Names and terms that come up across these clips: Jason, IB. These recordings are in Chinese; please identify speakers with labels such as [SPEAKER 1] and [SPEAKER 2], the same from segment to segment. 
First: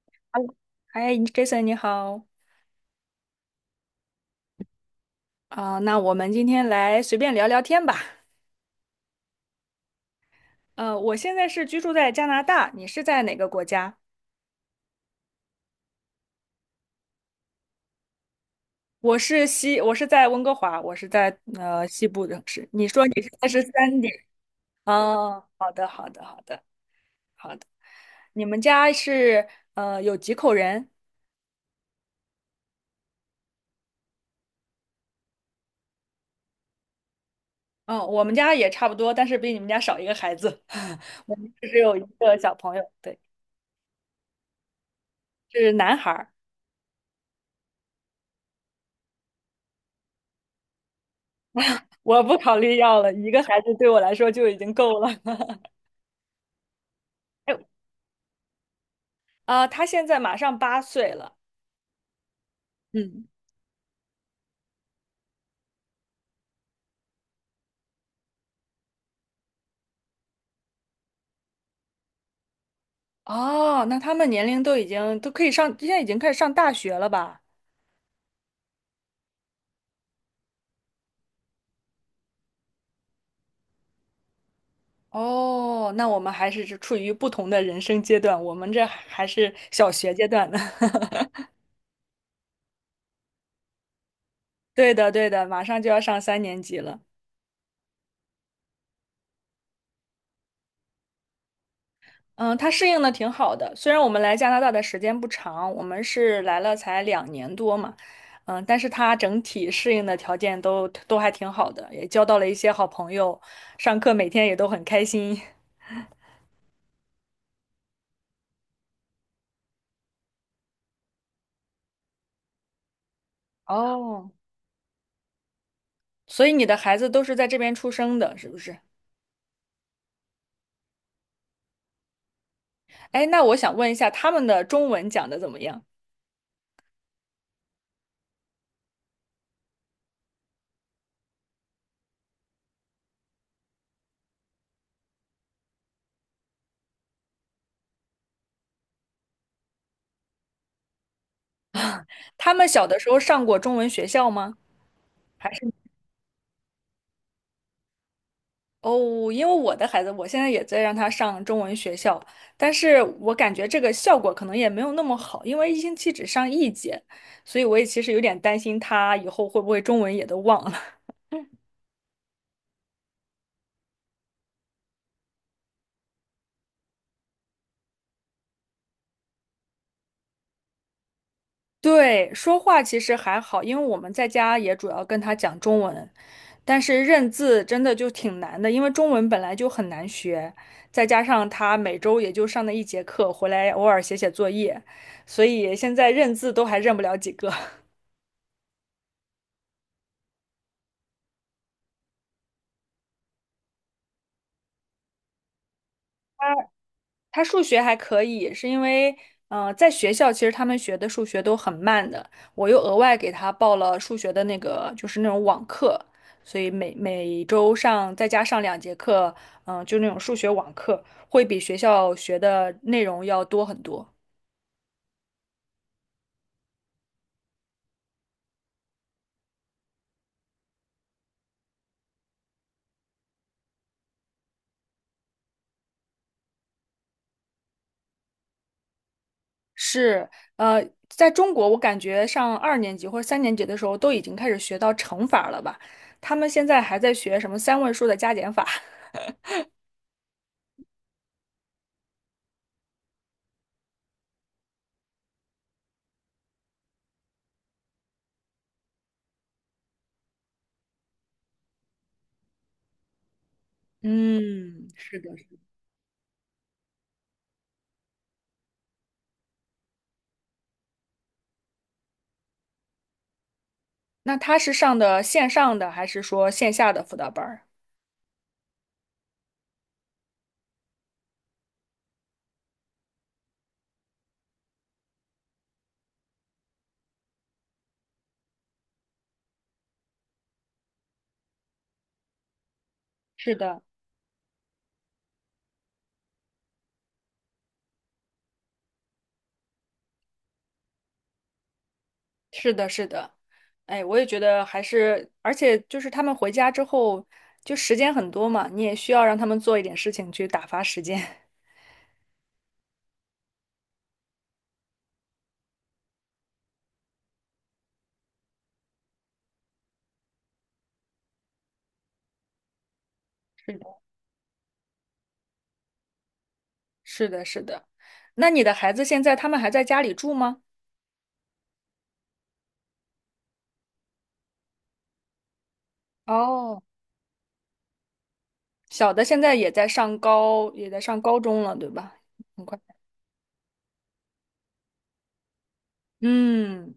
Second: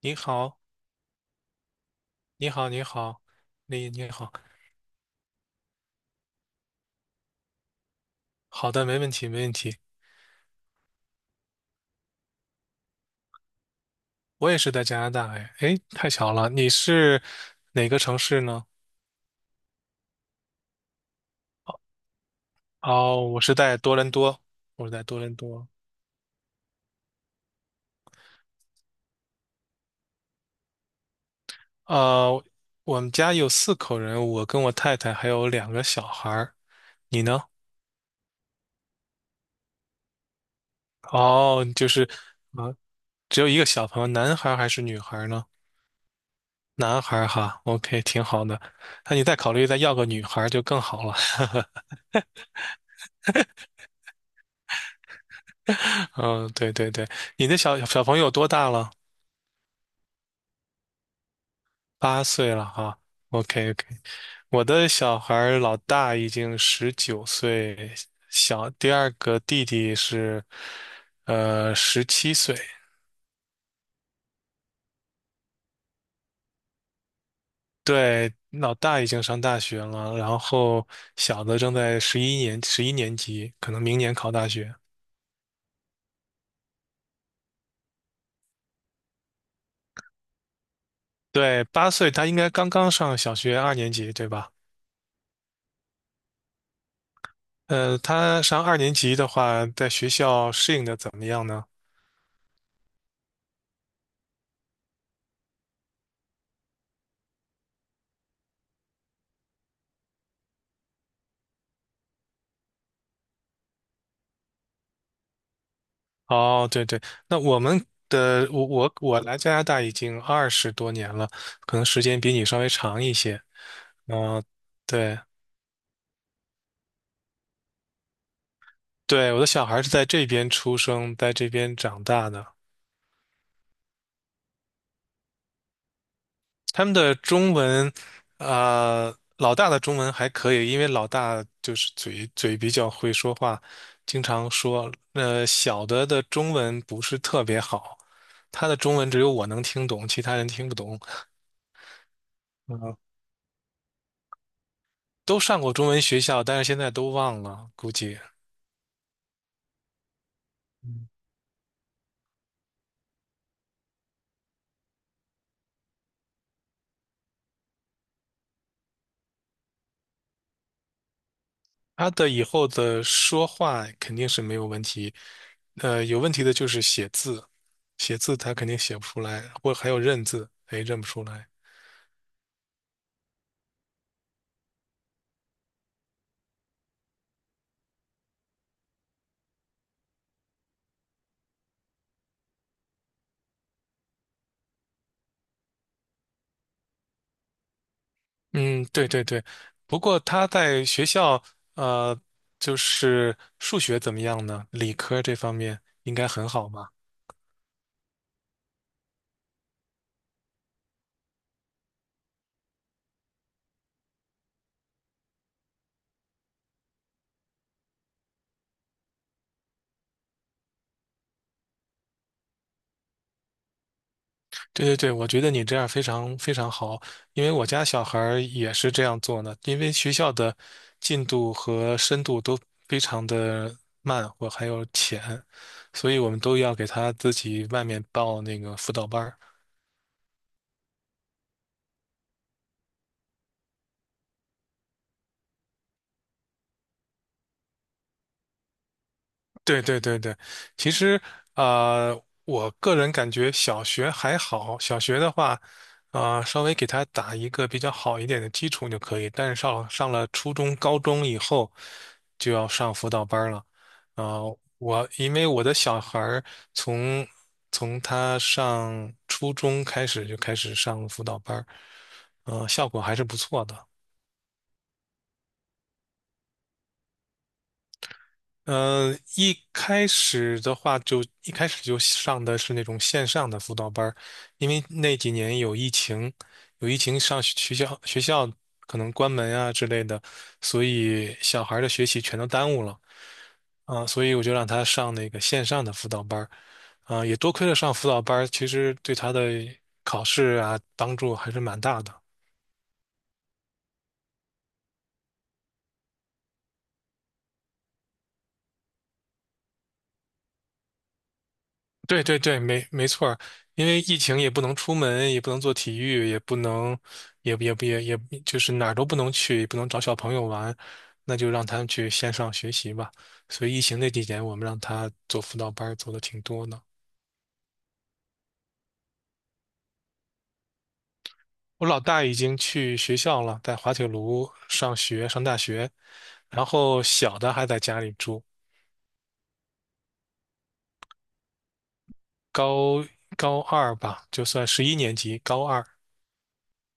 [SPEAKER 1] 你
[SPEAKER 2] 嗨，
[SPEAKER 1] 好，
[SPEAKER 2] 嗨，Jason，你好
[SPEAKER 1] 你好，你好，你好，
[SPEAKER 2] 啊，那我们今天来随便聊聊天吧。
[SPEAKER 1] 好的，没问题，没问题。
[SPEAKER 2] 我现在是居住在加拿大，你是在哪个国家？
[SPEAKER 1] 我也是在加拿大，哎，哎，太巧了，你是哪个城市呢？
[SPEAKER 2] 我是在温哥华，我是在西部城市。你说你是
[SPEAKER 1] 哦，我
[SPEAKER 2] 在
[SPEAKER 1] 是
[SPEAKER 2] 十
[SPEAKER 1] 在多
[SPEAKER 2] 三
[SPEAKER 1] 伦
[SPEAKER 2] 点？
[SPEAKER 1] 多，我是在多伦
[SPEAKER 2] 哦，
[SPEAKER 1] 多。
[SPEAKER 2] 好的，好的，好的，好的。你们家是有几口人？
[SPEAKER 1] 呃，我们家有四口人，我跟我太太还有两个小孩儿。你呢？
[SPEAKER 2] 嗯，我们家也差不多，但是比你们家少一个孩子。我们
[SPEAKER 1] 哦，
[SPEAKER 2] 只有一个小
[SPEAKER 1] 啊，
[SPEAKER 2] 朋友，对，
[SPEAKER 1] 只有一个小朋友，男孩儿还是女孩儿呢？
[SPEAKER 2] 是男孩儿。
[SPEAKER 1] 男孩儿哈，OK，挺好的。那你再考虑再要个女孩儿就更好了。
[SPEAKER 2] 我不考虑要了，一个孩子对我来说就已经够了。
[SPEAKER 1] 嗯，对对对，你的小朋友多大了？
[SPEAKER 2] 啊，他现在马上8岁了。
[SPEAKER 1] 八岁了哈。
[SPEAKER 2] 嗯。
[SPEAKER 1] OK OK，我的小孩儿老大已经19岁，第二个弟弟是17岁。
[SPEAKER 2] 哦，那他们年龄都已经都可以上，现在已经开始上大学了吧？
[SPEAKER 1] 对，老大已经上大学了，然后小的正在十一年级，可能明年考大学。
[SPEAKER 2] 哦，那我们还是处于不同的人生阶段，我们这还是小学阶段呢。
[SPEAKER 1] 对，八岁他应该刚刚上小学二年级，对吧？
[SPEAKER 2] 对的，对的，马上就要上三年级了。
[SPEAKER 1] 他上二年级的话，在学校适应的怎么样呢？
[SPEAKER 2] 嗯，他适应的挺好的，虽然我们来加拿大的时间不长，我们是来了才2年多嘛，嗯，但是他整体适应的条件都还挺好的，也交到了一些好朋友，上课每天也都很开心。
[SPEAKER 1] 哦，对对，那我们的我我我来加拿大已经20多年了，可能时间比你稍微长一些。
[SPEAKER 2] 哦。
[SPEAKER 1] 嗯、对
[SPEAKER 2] 所以你的孩子都是在这边出生的，是不是？
[SPEAKER 1] 对，我的小孩是在这边出生，在这边长大的。
[SPEAKER 2] 哎，那我想问一下，他们的中文讲的怎么样？
[SPEAKER 1] 他们的中文，老大的中文还可以，因为老大就是嘴比较会说话，经常说。小的中文不是特别好，他的中文只有我能听懂，其他人听不懂。
[SPEAKER 2] 他们小
[SPEAKER 1] 嗯。
[SPEAKER 2] 的时候上过中文学校吗？
[SPEAKER 1] 都
[SPEAKER 2] 还
[SPEAKER 1] 上
[SPEAKER 2] 是
[SPEAKER 1] 过中文学校，但是现在都忘了，估计
[SPEAKER 2] 哦，因为我的孩子，我现在也在让他上中文学校，但是我感觉这个效果可能也没有那么好，因为一星期只上一节，所以我也其实有点担心他以后会不会中文也都忘了。
[SPEAKER 1] 他的以后的说话肯定是没有问题，有问题的就是写字，写字他肯定写不出来，或还有认字，哎，认不出来。
[SPEAKER 2] 对，说话其实还好，因为我们在家也主要跟他讲中文。但是认字真的就挺难的，因为中文本来就很难学，再加上他每周也就上那一节课，回来偶尔写写作业，所以现在认字都还认不了几个。
[SPEAKER 1] 嗯，对对对。不过他在学校，呃，就是数学怎么样呢？理科这方面应该
[SPEAKER 2] 他
[SPEAKER 1] 很好吧？
[SPEAKER 2] 他数学还可以，是因为，在学校其实他们学的数学都很慢的，我又额外给他报了数学的那个，就是那种网课，所以每周上再加上2节课，就那种数学网课，会比学校学的内容要多很多。
[SPEAKER 1] 对对对，我觉得你这样非常非常好，因为我家小孩儿也是这样做呢。因为学校的进度和深度都非常的慢，或还有浅，所以我们都要给他自己外面报那个辅导班儿。
[SPEAKER 2] 是，在中国，我感觉上2年级或者三年级的时候都已经开始学到乘法了吧？他们现在还在学什么3位数的加减法？
[SPEAKER 1] 对对对对，其实我个人感觉小学还好，小学的话，稍微给他打一个比较好一点的基础就可以。但是上了初中、高中以后，就要上辅导班儿了。
[SPEAKER 2] 嗯，
[SPEAKER 1] 我
[SPEAKER 2] 是
[SPEAKER 1] 因
[SPEAKER 2] 的，是
[SPEAKER 1] 为
[SPEAKER 2] 的。
[SPEAKER 1] 我的小孩儿从从他上初中开始就开始上辅导班儿，效果还是不错的。
[SPEAKER 2] 那他是上的线上的还是说线下的辅导班儿？
[SPEAKER 1] 一开始就上的是那种线上的辅导班儿，因为那几年有疫情，上学学校可能关门啊之类的，所以小孩儿的学习全都耽误了
[SPEAKER 2] 是的，
[SPEAKER 1] 啊，所以我就让他上那个线上的辅导班儿，啊，也多亏了上辅导班儿，其实对他的考试啊帮助还是蛮大的。
[SPEAKER 2] 是的，是的，哎，我也觉得还是，而且就是他们回家之后，就时间很多嘛，你也需要让他们做一点事情去打发时间。
[SPEAKER 1] 对对对，没错儿，因为疫情也不能出门，也不能做体育，也不能，也也也也，就是哪儿都不能去，也不能找小朋友玩，那就让他们去线上学习吧。所
[SPEAKER 2] 是
[SPEAKER 1] 以疫
[SPEAKER 2] 的。
[SPEAKER 1] 情 那几年，我们让他做辅导班儿，做的挺多的。
[SPEAKER 2] 是的，是的。那你的孩子现在他们还在家里住吗？
[SPEAKER 1] 我老大已经去学校了，在滑铁卢上学，上大学，然
[SPEAKER 2] 哦。
[SPEAKER 1] 后小的还在家里住，
[SPEAKER 2] 小的现在也在上高中了，对吧？很快。
[SPEAKER 1] 高高二吧，就算十一年级，高二
[SPEAKER 2] 嗯，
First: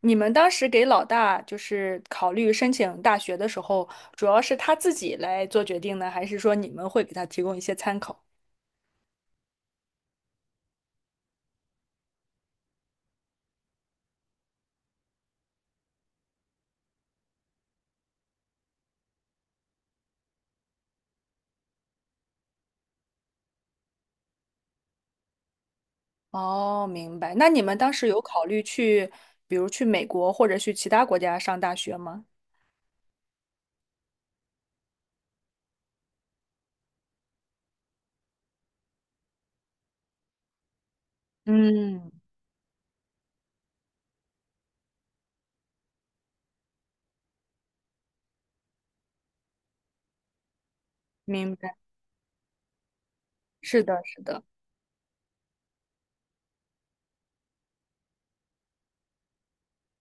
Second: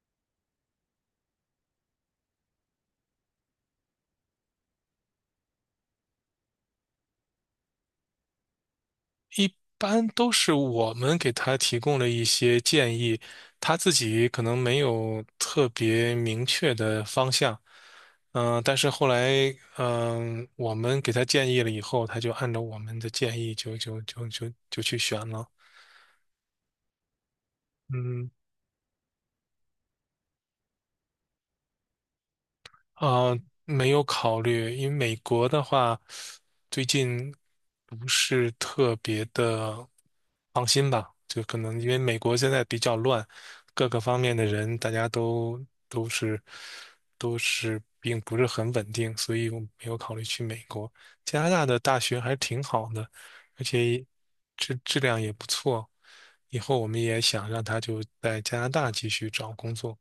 [SPEAKER 2] 你们当时给老大就是考虑申请大学的时候，主要是他自己来做决定呢，还是说你们会给他提供一些参考？
[SPEAKER 1] 一般都是我们给他提供了一些建议，他自己可能没有特别明确的方向。嗯、但是后来，嗯、我们给他建议了以后，他就按照我们的建议就去选了。
[SPEAKER 2] 哦，明白。那你们当时有
[SPEAKER 1] 嗯。
[SPEAKER 2] 考虑去，比如去美国或者去其他国家上大学吗？
[SPEAKER 1] 呃，没有考虑，因为美国的话，最近不是特别的放心吧？就可能因为
[SPEAKER 2] 嗯，
[SPEAKER 1] 美国现在比较乱，各个方面的人大家都都是并不是很稳定，所以我没有考虑去美国。加拿
[SPEAKER 2] 明
[SPEAKER 1] 大
[SPEAKER 2] 白。
[SPEAKER 1] 的大学还是挺好的，而
[SPEAKER 2] 是的，
[SPEAKER 1] 且
[SPEAKER 2] 是的。
[SPEAKER 1] 质量也不错。以后我们也想让他就在加拿大继续找工作。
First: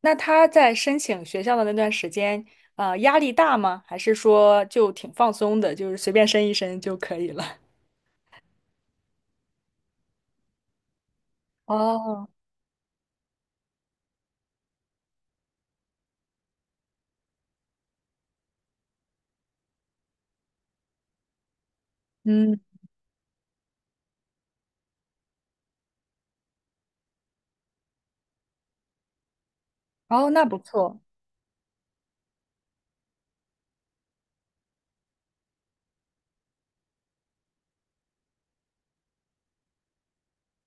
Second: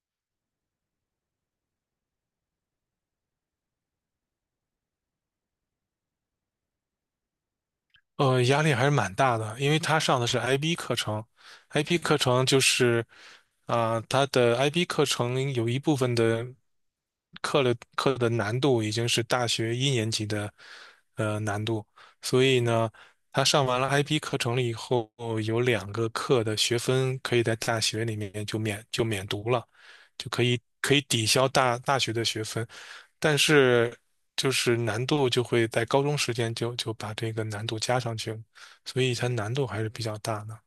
[SPEAKER 2] 那他在申请学校的那段时间，压力大吗？还是说就挺放松的，就是随便申一申就可以了？
[SPEAKER 1] 压力还是蛮大的，因为他上的是 IB 课程 ，IB 课
[SPEAKER 2] 哦，
[SPEAKER 1] 程就是，他的 IB 课程有一部分的课的难度已经是大学一年级的难度，所
[SPEAKER 2] 嗯，
[SPEAKER 1] 以呢，他上完了 IB 课程了以后，有两个课的学分可以在大学里面就免读了，就
[SPEAKER 2] 哦，
[SPEAKER 1] 可
[SPEAKER 2] 那不
[SPEAKER 1] 以可
[SPEAKER 2] 错。
[SPEAKER 1] 以抵消大学的学分。但是就是难度就会在高中时间就把这个难度加上去了，所以它难度还是比较大的。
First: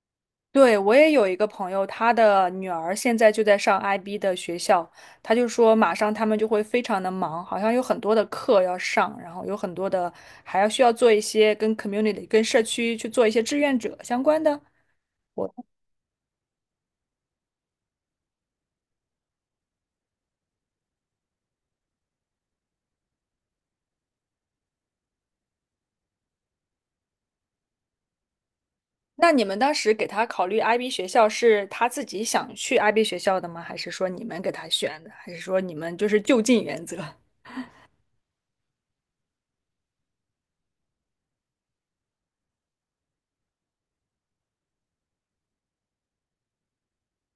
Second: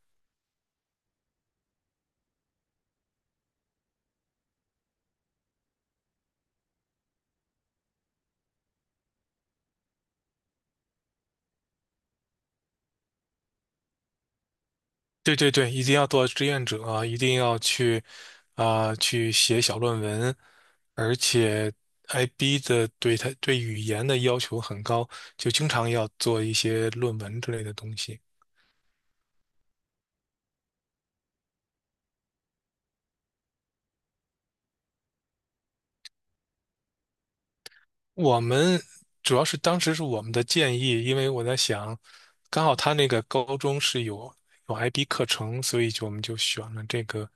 [SPEAKER 2] 对，我也有一个朋友，他的女儿现在就在上 IB 的学校，他就说马上他们就会非常的忙，好像有很多的课要上，然后有很多的还要需要做一些跟 community、跟社区去做一些志愿者相关的。
[SPEAKER 1] 对对对，一定要做志愿者啊一定要去去写小论文，而且 IB 的对它对语言的要求很高，就经常要做一些论文之类的东西。
[SPEAKER 2] 那你们当时给他考虑 IB 学校，是他自己想去 IB 学校的吗？还是说你们给他选的？还是说你们就是就近原则？
[SPEAKER 1] 我们主要是当时是我们的建议，因为我在想，刚好他那个高中是有 IB 课程，所以就我们就选了这个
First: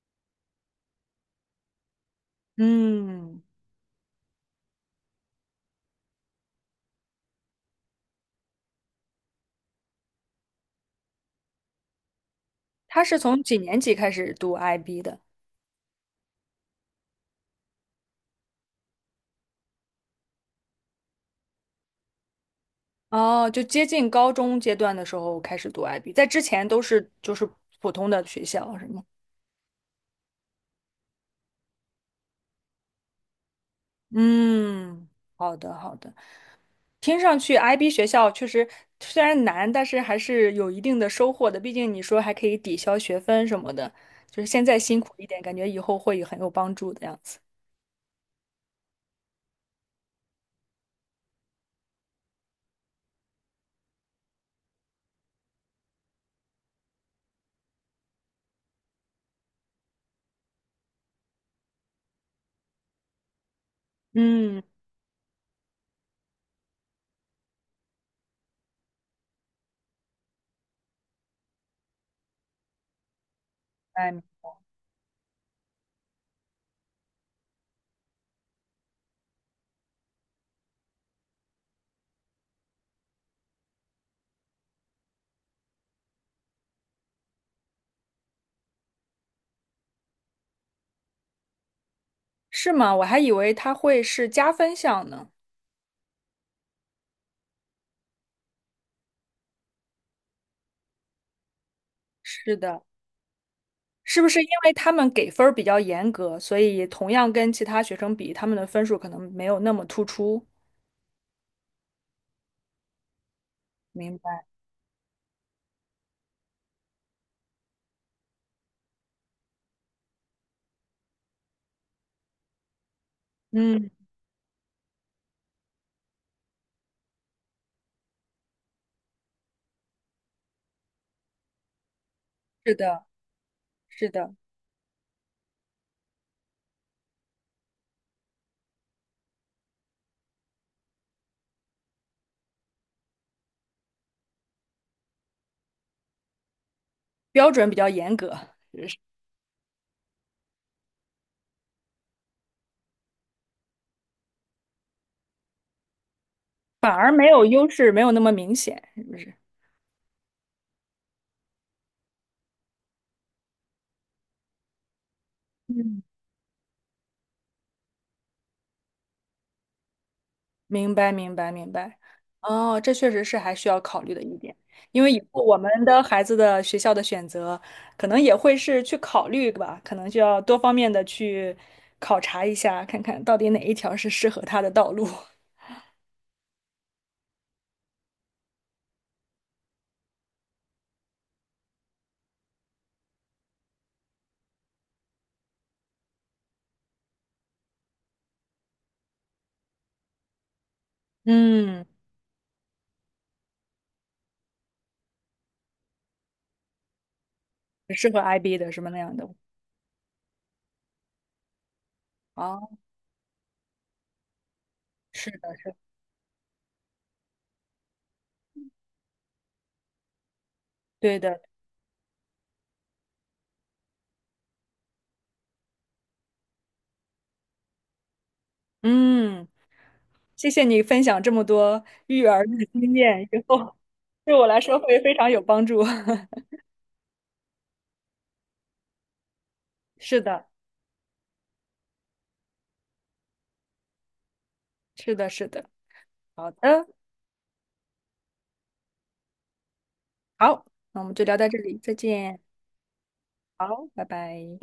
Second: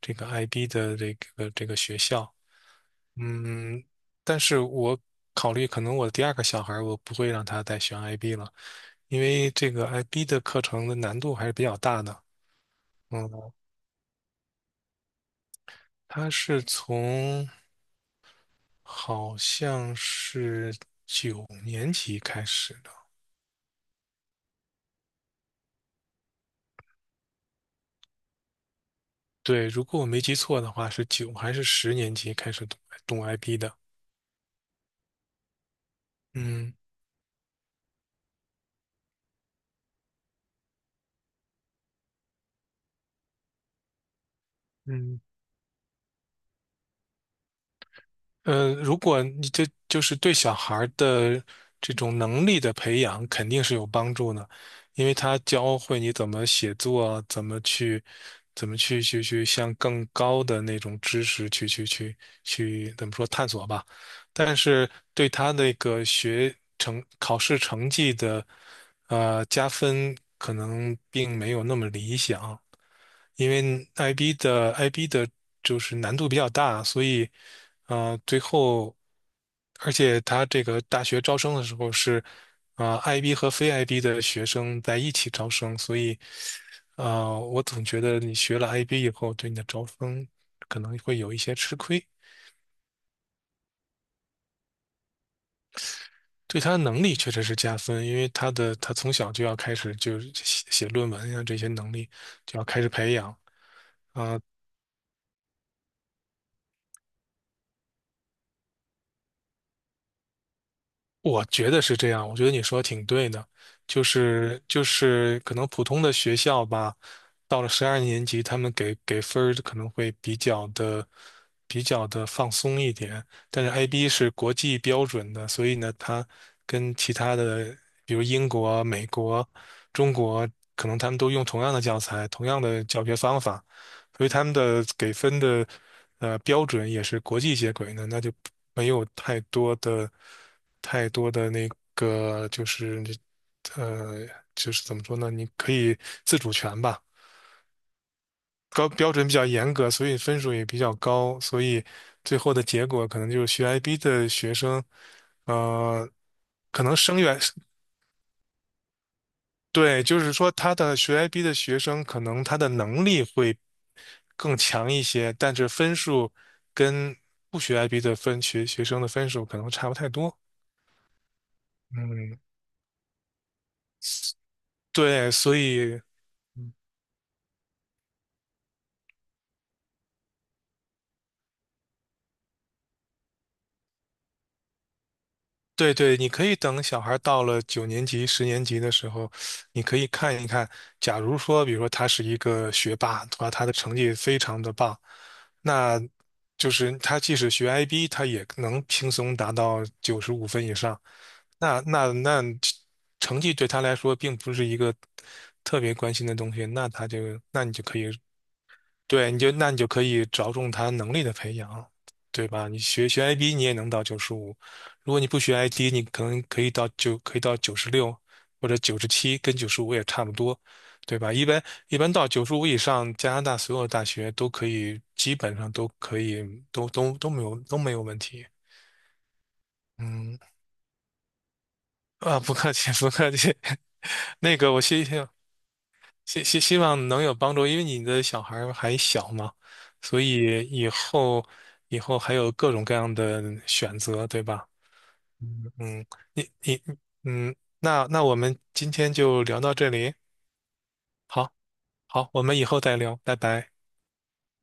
[SPEAKER 1] 这个 IB 的这个学校。
[SPEAKER 2] 嗯，
[SPEAKER 1] 嗯，但是我考虑可能我第二个小孩儿我不会让他再选 IB 了，因为这个 IB 的课程的难度还是比较大的。
[SPEAKER 2] 他是
[SPEAKER 1] 嗯，
[SPEAKER 2] 从几年级开始读 IB 的？
[SPEAKER 1] 他是从好像是九年级开始。
[SPEAKER 2] 哦，就接近高中阶段的时候开始读 IB，在之前都是就是普通的学校，是吗？
[SPEAKER 1] 对，如果我没记错的话，是九还是十年级开始懂 i P 的？
[SPEAKER 2] 嗯，好的，好的。
[SPEAKER 1] 嗯
[SPEAKER 2] 听上去，IB 学校确实虽然难，但是还是有一定的收获的。毕竟你说还可以抵消学分什么的，就是现在辛苦
[SPEAKER 1] 嗯，
[SPEAKER 2] 一点，感觉以后会很有帮助的样子。
[SPEAKER 1] 嗯，如果你这就是对小孩儿的这种能力的培养，肯定是有帮助的，因为他教会你怎么写作，怎么去，怎么去向更高的那种知识去去去去怎么说探索吧。但
[SPEAKER 2] 嗯，
[SPEAKER 1] 是对他那个学成考试成绩的加分，可能并没有那么理想。因为
[SPEAKER 2] 哎，
[SPEAKER 1] IB 的就是难度比较大，所以最后，而且他这个大学招生的时候是IB 和非 IB 的学生在一起招生，所以我总觉得你学了 IB 以后，对你的招生可能会有一些吃亏。
[SPEAKER 2] 是吗？我还以为它会是加分项呢。
[SPEAKER 1] 对他的能力确实是加分，因为他的他从小就要开始就是写论文呀，这些能力
[SPEAKER 2] 是
[SPEAKER 1] 就要
[SPEAKER 2] 的，
[SPEAKER 1] 开始培养，
[SPEAKER 2] 是不是因为他们给分儿比较严格，所以同样跟其他学生比，他们的分数可能没有那么突出？
[SPEAKER 1] 我觉得是这样，我觉得你说的挺对的，就
[SPEAKER 2] 明白。
[SPEAKER 1] 是就是可能普通的学校吧，到了12年级，他们给分儿可能会比较的放松一点，但是
[SPEAKER 2] 嗯，
[SPEAKER 1] IB 是国际标准的，所以呢，它跟其他的比如英国、美国、中国，可能他们都用同样的教材、同样
[SPEAKER 2] 是
[SPEAKER 1] 的
[SPEAKER 2] 的，
[SPEAKER 1] 教学方法，
[SPEAKER 2] 是
[SPEAKER 1] 所以
[SPEAKER 2] 的，
[SPEAKER 1] 他们的给分的标准也是国际接轨的，那就没有太多的那个就是呃就是怎么说呢？你可以自主权吧，
[SPEAKER 2] 标准比较严格，就
[SPEAKER 1] 高
[SPEAKER 2] 是
[SPEAKER 1] 标准比较严格，所以分数也比较高，所以最后的结果可能就是学 IB 的学生，呃，可
[SPEAKER 2] 反
[SPEAKER 1] 能
[SPEAKER 2] 而
[SPEAKER 1] 生
[SPEAKER 2] 没
[SPEAKER 1] 源。
[SPEAKER 2] 有优势，没有那么明显，是不是？
[SPEAKER 1] 对，就是说他的学 IB 的学生，可能他的能力会更强一些，但是分
[SPEAKER 2] 嗯。
[SPEAKER 1] 数跟不学 IB 的学生的分数可能差不太多。
[SPEAKER 2] 明白，明白，明白。
[SPEAKER 1] 嗯，
[SPEAKER 2] 哦，这确实是还需要考虑的一点，因为以
[SPEAKER 1] 对，
[SPEAKER 2] 后我
[SPEAKER 1] 所
[SPEAKER 2] 们
[SPEAKER 1] 以
[SPEAKER 2] 的孩子的学校的选择，可能也会是去考虑吧，可能就要多方面的去考察一下，看看到底哪一条是适合他的道路。
[SPEAKER 1] 对对，你可以等小孩到了九年级、十年级的时候，你可以看一看，假如说，比如说他是一个学霸，他的成绩非常的棒，那就是他即使学 IB，他也能轻松达到95分以上。那
[SPEAKER 2] 嗯，
[SPEAKER 1] 那那成绩对他来说并不是一个特别关心的东西，那他就那你就可以
[SPEAKER 2] 适合 IB 的什么那样
[SPEAKER 1] 对
[SPEAKER 2] 的。
[SPEAKER 1] 你就那你就可以着重他能力的培养，对
[SPEAKER 2] 哦，
[SPEAKER 1] 吧？你学 IB 你也能到95，如果你
[SPEAKER 2] 是
[SPEAKER 1] 不
[SPEAKER 2] 的，
[SPEAKER 1] 学 i D，你可能可以到96或者97，跟九十五也差不多，
[SPEAKER 2] 对
[SPEAKER 1] 对吧？
[SPEAKER 2] 的。
[SPEAKER 1] 一般一般到九十五以上，加拿大所有大学都可以基本上都可以都没有问题。
[SPEAKER 2] 嗯，
[SPEAKER 1] 嗯。
[SPEAKER 2] 谢谢你分享这么多育
[SPEAKER 1] 啊，
[SPEAKER 2] 儿
[SPEAKER 1] 不
[SPEAKER 2] 的
[SPEAKER 1] 客气，
[SPEAKER 2] 经
[SPEAKER 1] 不
[SPEAKER 2] 验，
[SPEAKER 1] 客
[SPEAKER 2] 以
[SPEAKER 1] 气。
[SPEAKER 2] 后对 我
[SPEAKER 1] 那
[SPEAKER 2] 来
[SPEAKER 1] 个，
[SPEAKER 2] 说
[SPEAKER 1] 我
[SPEAKER 2] 会
[SPEAKER 1] 希
[SPEAKER 2] 非
[SPEAKER 1] 望
[SPEAKER 2] 常有帮助。
[SPEAKER 1] 希 希希望能有帮助，因为你的小孩儿还小嘛，所
[SPEAKER 2] 是的，
[SPEAKER 1] 以以后还有各种各样的选择，对吧？
[SPEAKER 2] 是的，是的。
[SPEAKER 1] 嗯嗯，你
[SPEAKER 2] 好
[SPEAKER 1] 你
[SPEAKER 2] 的。
[SPEAKER 1] 嗯，我们今天就聊到这里，
[SPEAKER 2] 好，那我们就聊到
[SPEAKER 1] 好，
[SPEAKER 2] 这里，再
[SPEAKER 1] 好，
[SPEAKER 2] 见。
[SPEAKER 1] 我们以后再聊，拜拜。
[SPEAKER 2] 好，拜拜。